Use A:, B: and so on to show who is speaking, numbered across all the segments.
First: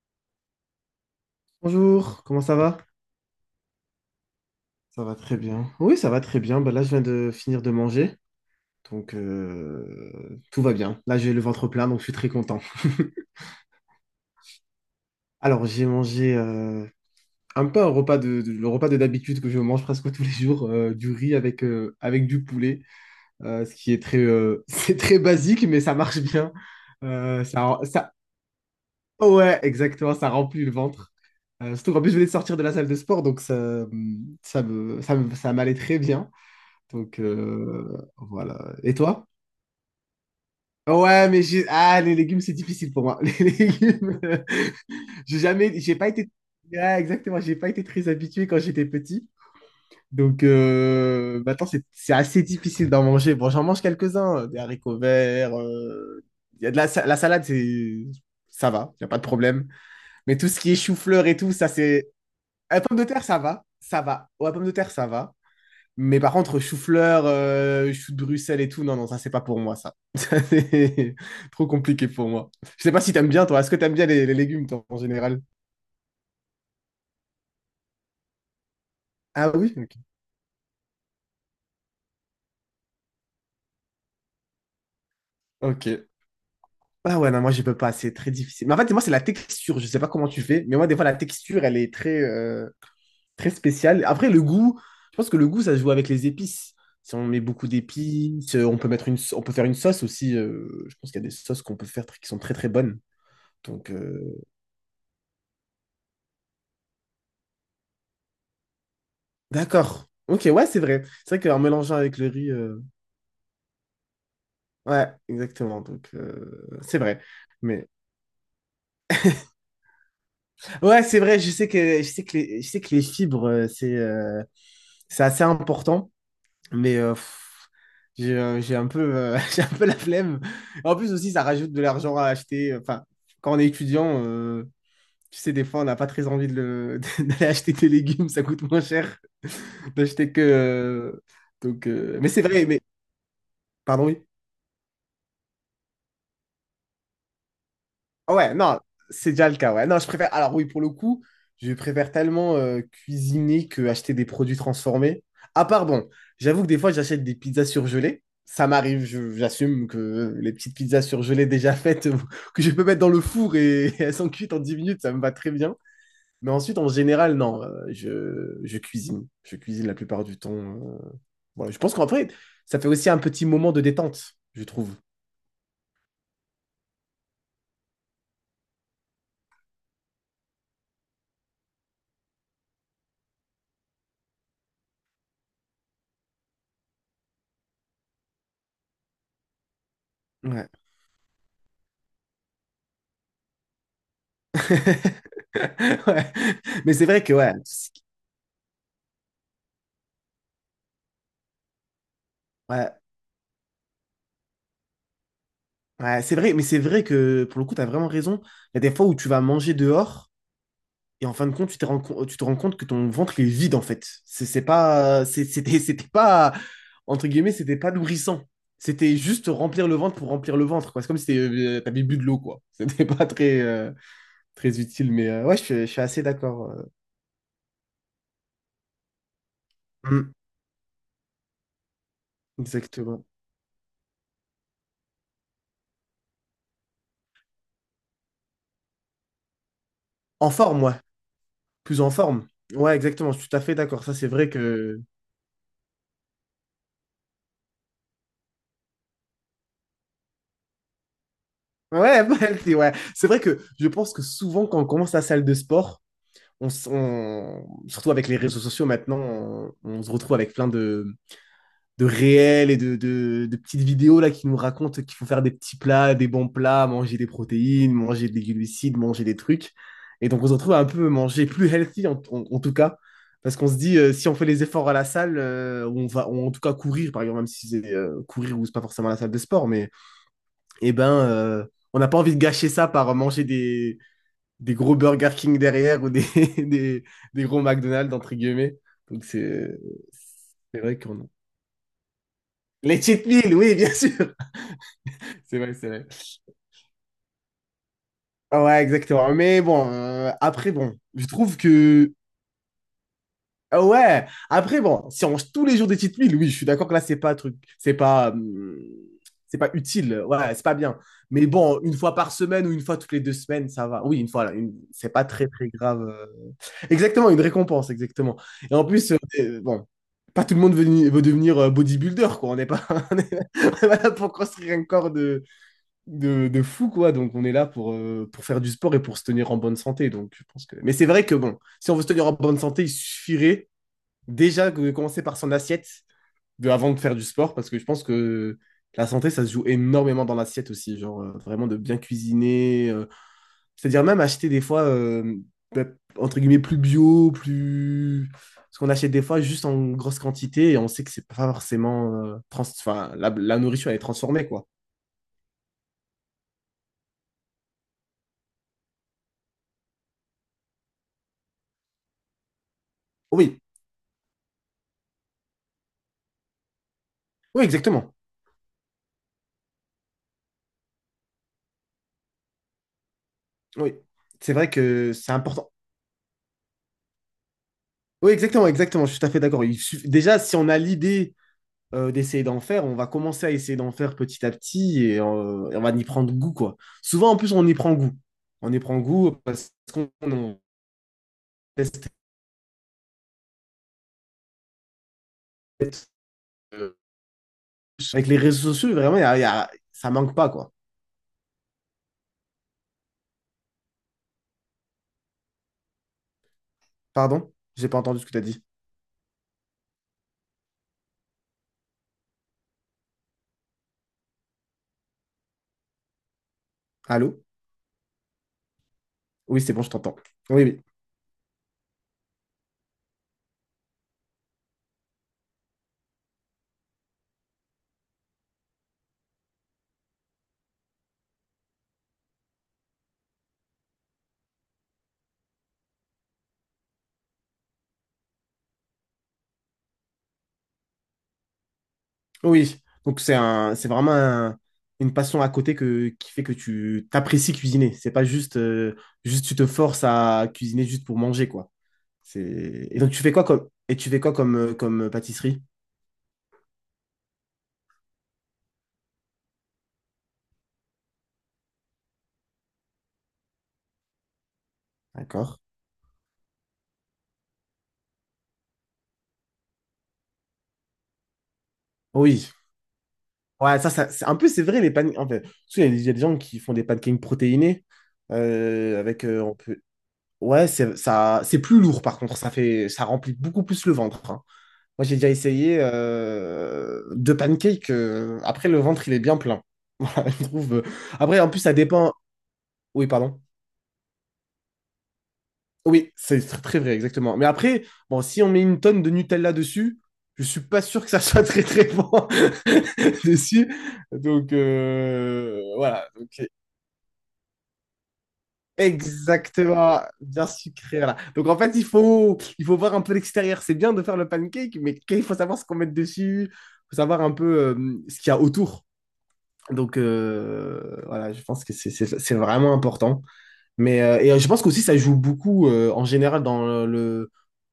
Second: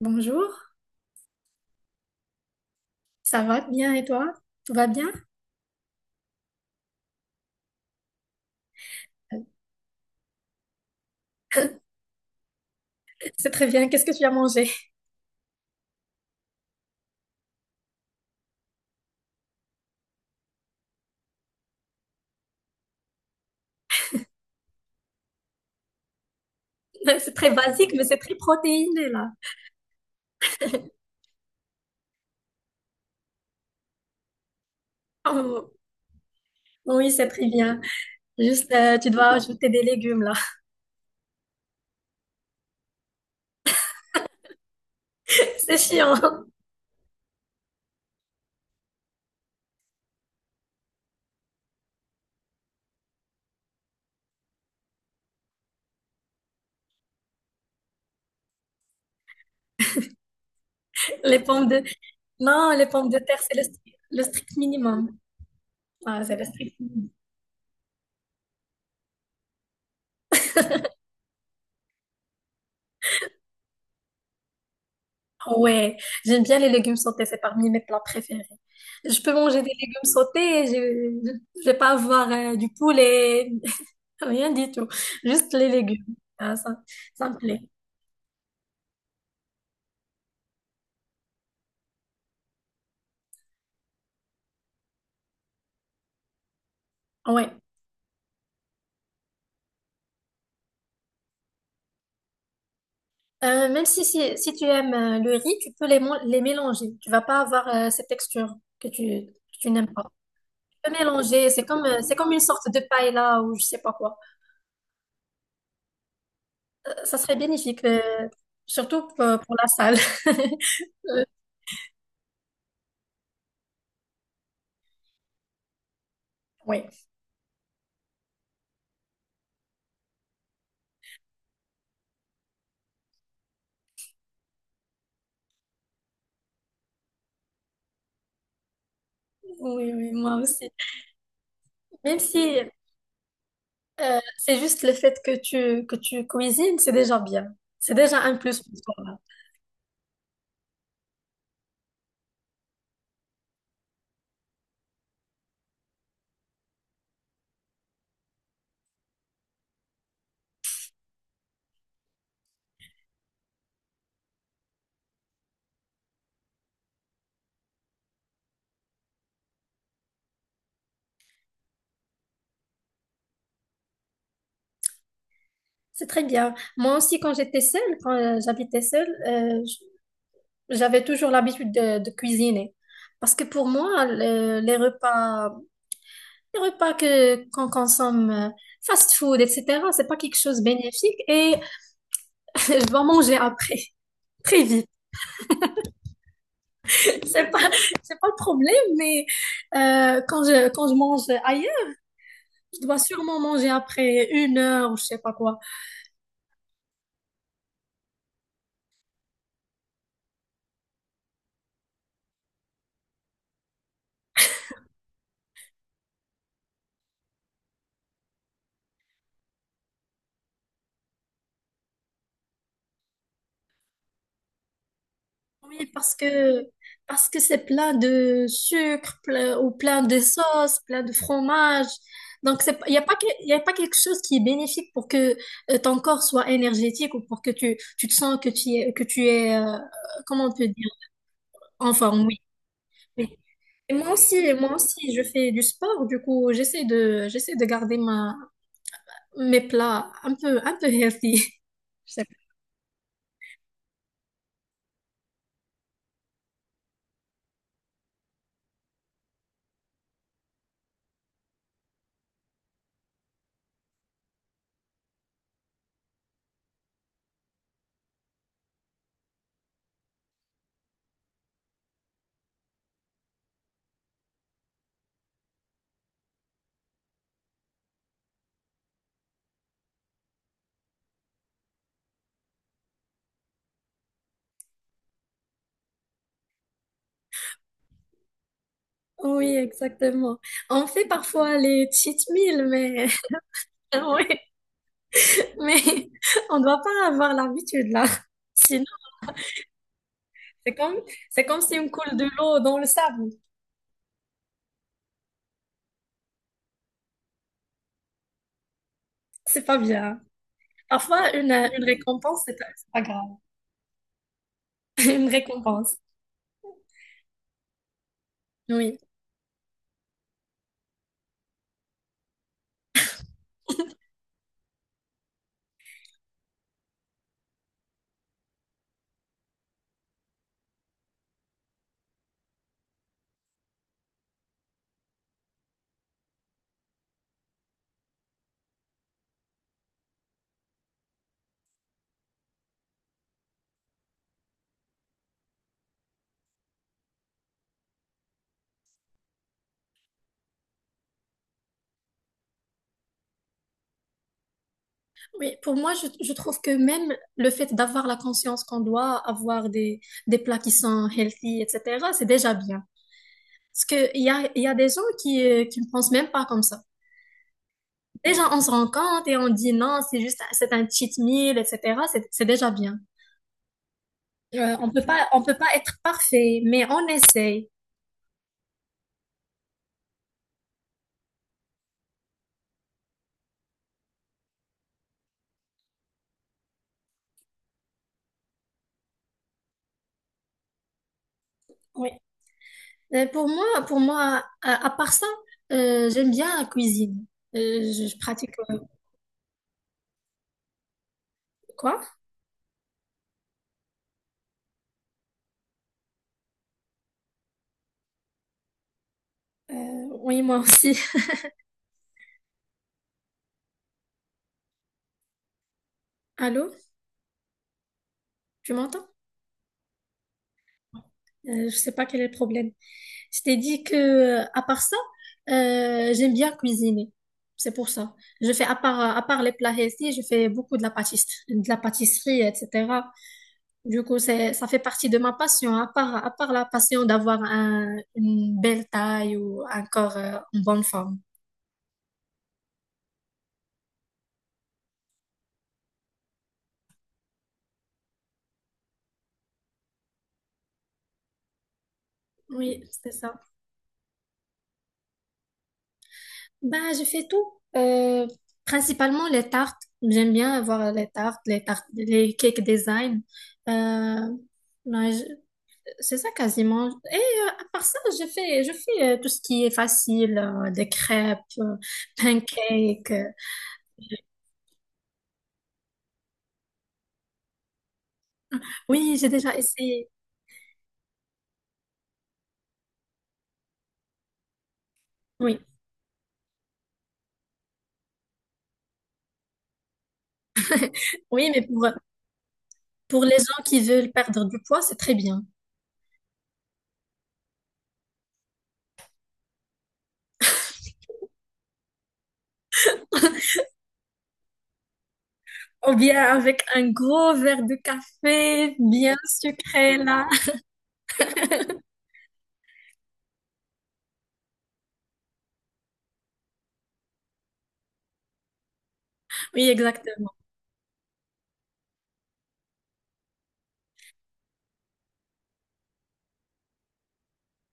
A: Bonjour,
B: Bonjour, comment ça va?
A: ça va bien et toi? Tout va
B: Ça
A: bien?
B: va très bien. Oui, ça va très bien. Bah, là, je viens de finir de manger. Donc, tout va bien. Là, j'ai le ventre plein, donc je suis très content.
A: C'est très bien, qu'est-ce que tu as mangé?
B: Alors, j'ai mangé un peu un repas le repas de d'habitude que je mange presque tous les jours, du riz avec du poulet, ce qui est très, c'est très basique, mais ça marche bien.
A: C'est
B: Euh,
A: très
B: ça,
A: basique, mais
B: ça,
A: c'est très protéiné là.
B: ouais, exactement, ça remplit le ventre. Surtout qu'en plus, je venais de sortir de la salle de sport, donc ça
A: Oh,
B: m'allait très bien.
A: oui,
B: Donc,
A: c'est très bien. Juste,
B: voilà. Et
A: tu
B: toi?
A: dois ajouter des légumes là.
B: Ouais, mais j'ai. Ah, les légumes, c'est difficile pour moi. Les légumes, j'ai
A: C'est
B: jamais. J'ai pas
A: chiant.
B: été. Ouais, exactement, j'ai pas été très habitué quand j'étais petit. Donc, maintenant, c'est assez difficile d'en manger. Bon, j'en mange quelques-uns, des haricots verts. Il y a de la salade, c'est. Ça va, il n'y a pas de problème. Mais tout ce qui est chou-fleur et
A: Les
B: tout,
A: pommes
B: ça,
A: de...
B: c'est.
A: Non,
B: La
A: les
B: pomme de
A: pommes de
B: terre, ça
A: terre, c'est le,
B: va. Ça
A: le
B: va. Ouais,
A: strict
B: pomme de terre, ça
A: minimum.
B: va. Mais
A: Ah,
B: par
A: c'est le
B: contre,
A: strict minimum.
B: chou-fleur, chou de Bruxelles et tout, non, non, ça, c'est pas pour moi, ça. Ça, c'est trop compliqué pour moi. Je sais pas si t'aimes bien, toi. Est-ce que t'aimes bien les légumes, toi, en général?
A: Ouais, j'aime bien les légumes sautés, c'est parmi mes plats préférés. Je peux
B: Ah
A: manger des
B: oui? Ok.
A: légumes sautés, je vais pas avoir du poulet, rien du tout. Juste les
B: Ok.
A: légumes. Ah, ça,
B: Ah
A: ça
B: ouais,
A: me
B: non, moi,
A: plaît.
B: je peux pas. C'est très difficile. Mais en fait, moi, c'est la texture. Je sais pas comment tu fais, mais moi, des fois, la texture, elle est très, très spéciale. Après, le goût, je pense que le goût, ça se joue avec les épices. Si on met
A: Ouais.
B: beaucoup d'épices, on peut faire une sauce aussi. Je pense qu'il y a des sauces qu'on peut faire qui sont très, très bonnes.
A: Même
B: Donc,
A: si, si,
B: euh,
A: si tu aimes le riz, tu peux les, les mélanger. Tu vas pas avoir cette texture que tu n'aimes pas.
B: D'accord. Ok, ouais, c'est
A: Tu peux
B: vrai. C'est
A: mélanger,
B: vrai qu'en mélangeant
A: c'est
B: avec le
A: comme une
B: riz,
A: sorte de paella ou je sais pas quoi.
B: ouais, exactement. Donc, c'est
A: Ça
B: vrai.
A: serait bénéfique,
B: Mais
A: surtout pour la salle.
B: ouais, c'est
A: Euh,
B: vrai. Je sais que les, je sais que les fibres, c'est assez important.
A: ouais.
B: Mais j'ai un peu j'ai un peu la flemme. En plus aussi, ça rajoute de l'argent à acheter. Enfin, quand on est étudiant, tu sais, des fois, on n'a pas très envie d'aller acheter des légumes. Ça coûte moins cher
A: Oui, oui,
B: d'acheter
A: moi
B: que.
A: aussi.
B: Donc,
A: Même
B: mais c'est
A: si
B: vrai. Mais pardon, oui.
A: c'est juste le fait que tu cuisines, c'est déjà bien. C'est déjà
B: Ah
A: un
B: Ouais,
A: plus
B: non,
A: pour toi.
B: c'est déjà le cas, ouais. Non, je préfère. Alors oui, pour le coup, je préfère tellement cuisiner que acheter des produits transformés. Ah, pardon, j'avoue que des fois, j'achète des pizzas surgelées. Ça m'arrive, j'assume que les petites pizzas surgelées déjà faites, que je peux mettre dans le four et, elles sont cuites en 10 minutes, ça me va très bien. Mais ensuite, en général, non, je cuisine. Je cuisine la plupart du temps. Voilà, je pense qu'en fait, ça fait aussi un petit moment de détente, je trouve.
A: C'est très bien. Moi aussi, quand j'étais seule, quand j'habitais seule, j'avais toujours l'habitude de cuisiner. Parce que pour moi, les repas que, qu'on consomme, fast food, etc., c'est pas quelque chose de
B: Ouais.
A: bénéfique et je dois manger après, très vite.
B: Ouais. Mais c'est vrai que,
A: C'est
B: ouais,
A: pas, c'est pas le problème, mais quand je mange ailleurs, je dois
B: ouais,
A: sûrement manger après une heure ou je sais pas quoi.
B: ouais, c'est vrai, mais c'est vrai que pour le coup, tu as vraiment raison. Il y a des fois où tu vas manger dehors et en fin de compte, tu te rends compte que ton ventre il est vide en fait. C'est pas, c'est- c'était, C'était pas, entre guillemets, c'était pas nourrissant. C'était juste remplir le ventre pour remplir le ventre, quoi. C'est comme si t'avais bu de l'eau, quoi. C'était pas très, très utile, mais ouais, je
A: Oui,
B: suis assez d'accord.
A: parce que c'est plein de sucre ou plein de
B: Mm,
A: sauce, plein de fromage. Donc c'est il y a pas
B: exactement.
A: y a pas quelque chose qui est bénéfique pour que ton corps soit énergétique ou pour que tu te sens que tu es comment
B: En
A: on peut
B: forme,
A: dire
B: ouais.
A: en
B: Plus en
A: forme. Oui.
B: forme. Ouais,
A: Oui.
B: exactement. Je suis tout à fait
A: Et
B: d'accord.
A: moi
B: Ça, c'est
A: aussi
B: vrai
A: moi
B: que.
A: aussi je fais du sport du coup j'essaie de garder ma mes plats un peu healthy. Je
B: Ouais,
A: sais
B: healthy, ouais. C'est vrai que je pense que souvent, quand on commence la salle de sport, surtout avec les réseaux sociaux maintenant, on se retrouve avec plein de réels et de petites vidéos là, qui nous racontent qu'il faut faire des petits plats, des bons plats, manger des protéines, manger des glucides, manger des trucs. Et donc, on se retrouve à un peu manger plus healthy, en tout cas. Parce qu'on se dit, si on fait les efforts à la salle, en tout cas courir, par exemple, même si c'est courir ou c'est pas forcément la salle de sport, mais eh ben, on n'a pas envie de gâcher ça par manger des, gros Burger King derrière ou des, des gros McDonald's, entre guillemets. Donc,
A: pas. Oui,
B: c'est
A: exactement.
B: c'est
A: On
B: vrai
A: fait
B: qu'on a.
A: parfois les cheat meals
B: Les
A: mais
B: cheat meals, oui, bien
A: oui.
B: sûr. C'est vrai, c'est vrai.
A: Mais on ne doit pas avoir l'habitude là.
B: Ah ouais,
A: Sinon,
B: exactement. Mais bon, après,
A: c'est
B: bon,
A: comme,
B: je
A: c'est
B: trouve
A: comme si on
B: que.
A: coule de l'eau dans le sable.
B: Ah ouais, après, bon, si on mange tous les jours des petites milles, oui, je suis d'accord que là, c'est pas un truc, c'est
A: C'est
B: pas
A: pas bien.
B: utile, ouais, c'est pas bien.
A: Parfois,
B: Mais bon,
A: une
B: une fois par
A: récompense, c'est
B: semaine ou une
A: c'est
B: fois
A: pas
B: toutes les
A: grave.
B: 2 semaines, ça va. Oui, une fois, là, c'est pas
A: Une
B: très, très
A: récompense.
B: grave. Exactement, une récompense, exactement. Et en
A: Oui.
B: plus, bon, pas tout le monde veut devenir bodybuilder, quoi. On n'est pas, on est, on est pas là pour construire un corps de, fou, quoi. Donc, on est là pour faire du sport et pour se tenir en bonne santé. Donc, je pense que. Mais c'est vrai que, bon, si on veut se tenir en bonne santé, il suffirait déjà de commencer par son assiette avant de faire du sport, parce que je pense que la santé, ça se joue énormément dans l'assiette aussi, genre vraiment de bien cuisiner, c'est-à-dire même acheter des fois, bah, entre guillemets, plus bio, plus. Parce qu'on achète des fois juste en grosse quantité et on sait que c'est pas forcément. Enfin, la nourriture, elle est transformée, quoi.
A: Oui, pour moi, je trouve que même le fait d'avoir la conscience qu'on doit avoir des plats qui sont healthy, etc., c'est déjà bien.
B: Oui,
A: Parce que il y a des gens qui ne pensent même pas comme ça.
B: oui, exactement.
A: Déjà, on se rend compte et on dit non, c'est juste, c'est un cheat meal, etc. C'est déjà bien.
B: Oui, c'est vrai que c'est
A: On peut
B: important.
A: pas être parfait, mais on essaye.
B: Oui, exactement, exactement, je suis tout à fait d'accord. Déjà, si on a l'idée d'essayer d'en faire, on va commencer à essayer d'en faire petit à petit et on va y prendre goût, quoi. Souvent, en plus, on y prend goût. On y prend goût parce qu'on on teste
A: Oui. Pour moi, à part ça, j'aime bien la
B: euh,
A: cuisine. Je
B: avec les
A: pratique
B: réseaux sociaux, vraiment, ça manque pas, quoi.
A: quoi?
B: Pardon? J'ai pas entendu ce que tu as dit.
A: Euh, oui, moi aussi. Allô,
B: Allô?
A: tu m'entends?
B: Oui, c'est bon, je t'entends. Oui, oui.
A: Je sais pas quel est le problème. Je t'ai dit que, à part ça, j'aime bien cuisiner. C'est pour ça. Je fais à part les plats healthy, je fais beaucoup de la pâtisserie, etc. Du coup, c'est, ça fait partie de ma passion, à part la passion d'avoir une belle taille ou un corps en bonne forme.
B: Oui. Donc, c'est vraiment une passion à côté qui fait que tu t'apprécies cuisiner. C'est pas juste tu te forces à cuisiner juste pour manger, quoi.
A: Oui,
B: C'est. Et
A: c'est
B: donc,
A: ça.
B: tu fais quoi comme pâtisserie?
A: Ben, je fais tout. Principalement les tartes. J'aime bien avoir les tartes, les tartes, les cake design. Euh, ben, je-
B: D'accord.
A: c'est ça quasiment. Et à part ça, je fais tout ce qui est facile, des crêpes,
B: Oui.
A: pancakes.
B: Ouais, ça c'est un peu, c'est vrai, les pancakes. En fait, tu sais, il y a gens qui font des pancakes protéinés.
A: Oui, j'ai déjà
B: On peut.
A: essayé.
B: Ouais, ça, c'est plus lourd, par contre. Ça remplit beaucoup plus le ventre. Hein. Moi, j'ai déjà
A: Oui.
B: essayé deux pancakes. Après, le ventre, il est bien plein. Voilà, je trouve. Après, en
A: Oui,
B: plus,
A: mais
B: ça
A: pour,
B: dépend. Oui,
A: Pour les
B: pardon.
A: gens qui veulent perdre du poids, c'est très bien.
B: Oui, c'est très vrai, exactement. Mais après, bon, si on met une tonne de Nutella dessus, je suis pas sûr que ça soit très très bon dessus. Donc
A: Ou
B: voilà,
A: bien
B: donc,
A: avec un gros verre de café bien sucré
B: exactement,
A: là.
B: bien sucré. Voilà. Donc en fait, il faut voir un peu l'extérieur. C'est bien de faire le pancake, mais qu'il faut savoir ce qu'on met dessus, faut savoir un peu ce qu'il y a autour.
A: Oui,
B: Donc
A: exactement.
B: voilà, je pense que c'est vraiment important. Et je pense qu'aussi ça joue beaucoup en général dans le,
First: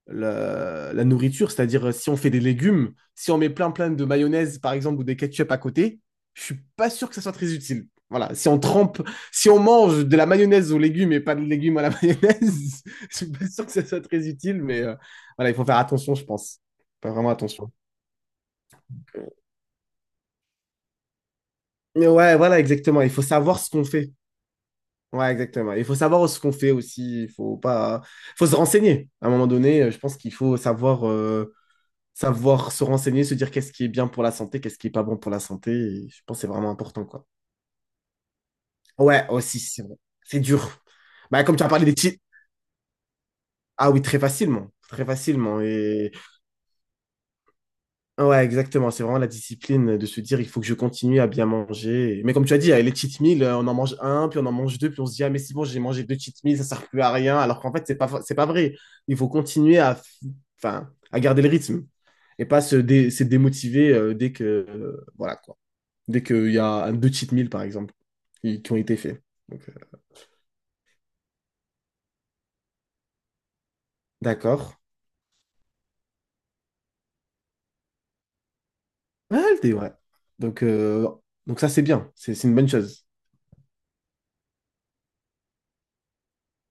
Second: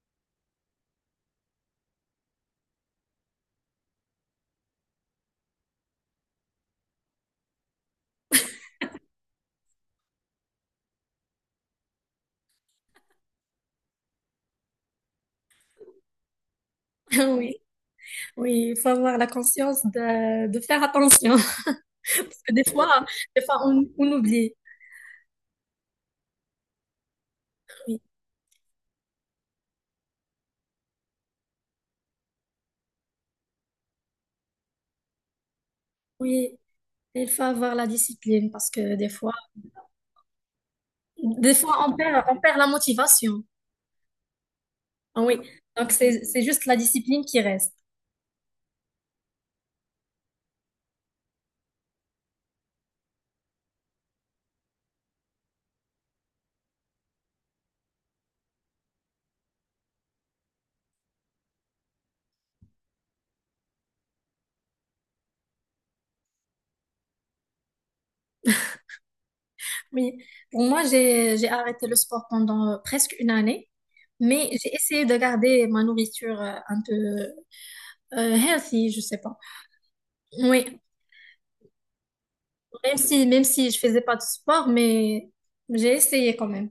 B: la, la nourriture, c'est-à-dire si on fait des légumes, si on met plein plein de mayonnaise par exemple ou des ketchup à côté, je suis pas sûr que ça soit très utile. Voilà, si on mange de la mayonnaise aux légumes et pas de légumes à la mayonnaise, je suis pas sûr que ça soit très utile, mais voilà, il faut faire attention, je pense. Faut faire vraiment
A: Oui,
B: attention.
A: oui, il faut avoir la conscience de faire attention.
B: Mais ouais,
A: Parce que
B: voilà, exactement, il faut
A: des fois
B: savoir ce qu'on
A: on
B: fait.
A: oublie.
B: Ouais, exactement. Il faut savoir ce qu'on fait aussi. Il faut
A: Oui,
B: pas, faut se renseigner. À un moment donné, je pense qu'il faut savoir se renseigner, se dire qu'est-ce qui est bien pour la santé, qu'est-ce qui est pas bon pour la santé. Et je pense que c'est
A: oui.
B: vraiment important, quoi.
A: Il faut avoir la discipline parce que
B: Ouais, aussi, c'est vrai. C'est dur. Bah,
A: des
B: comme tu as
A: fois
B: parlé des titres.
A: on perd la motivation.
B: Ah oui, très facilement. Très
A: Ah oui,
B: facilement.
A: donc
B: Et
A: c'est juste la discipline qui reste.
B: Ouais, exactement. C'est vraiment la discipline de se dire, il faut que je continue à bien manger. Mais comme tu as dit, les cheat meals, on en mange un, puis on en mange deux, puis on se dit, ah, mais c'est bon, j'ai mangé deux cheat meals, ça sert plus à rien. Alors qu'en fait, c'est pas vrai. Il faut continuer à, enfin, à garder le rythme et pas se démotiver dès que, voilà, quoi. Dès qu'il y a un, deux cheat meals, par exemple, qui ont été faits. Donc,
A: Oui, pour moi, j'ai arrêté le sport pendant presque une année, mais j'ai
B: d'accord.
A: essayé de garder ma nourriture un peu healthy, je sais pas.
B: Ah, le thé, ouais. Donc,
A: Oui,
B: euh, donc, ça, c'est bien. C'est une bonne chose.
A: même si je faisais pas de sport, mais j'ai essayé quand même.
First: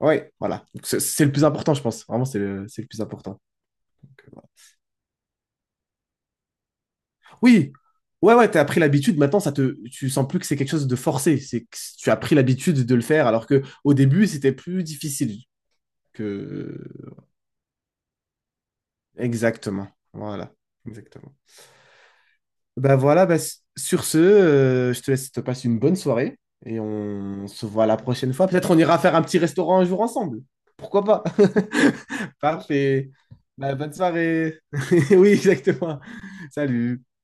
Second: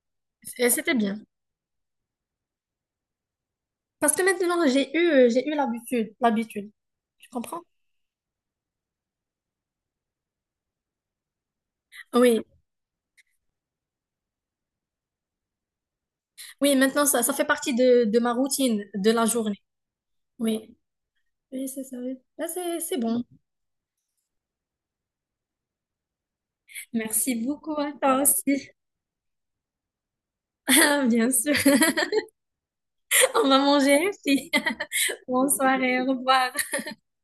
B: Ouais, voilà.
A: Et
B: Donc,
A: c'était
B: C'est
A: bien.
B: c'est le plus important, je pense. Vraiment, c'est le plus important.
A: Parce que maintenant, j'ai eu l'habitude, l'habitude, tu comprends?
B: Oui, ouais, ouais, t'as pris l'habitude. Maintenant, tu sens plus que c'est quelque chose de forcé. C'est que tu as pris
A: Oui,
B: l'habitude de le faire, alors que au début, c'était plus difficile
A: oui,
B: que.
A: maintenant ça fait partie de ma routine de la journée.
B: Exactement. Voilà,
A: Oui.
B: exactement.
A: Oui, c'est ça. Oui. Là, c'est
B: Bah
A: bon.
B: voilà, bah, sur ce, je te laisse, te passe une bonne soirée et
A: Merci
B: on se
A: beaucoup
B: voit
A: à
B: la
A: toi
B: prochaine fois. Peut-être
A: aussi.
B: on ira faire un petit restaurant un jour ensemble. Pourquoi pas?
A: Bien sûr.
B: Parfait.
A: On va
B: Bah, bonne
A: manger aussi.
B: soirée. Oui,
A: Bonne
B: exactement.
A: soirée, au revoir.
B: Salut.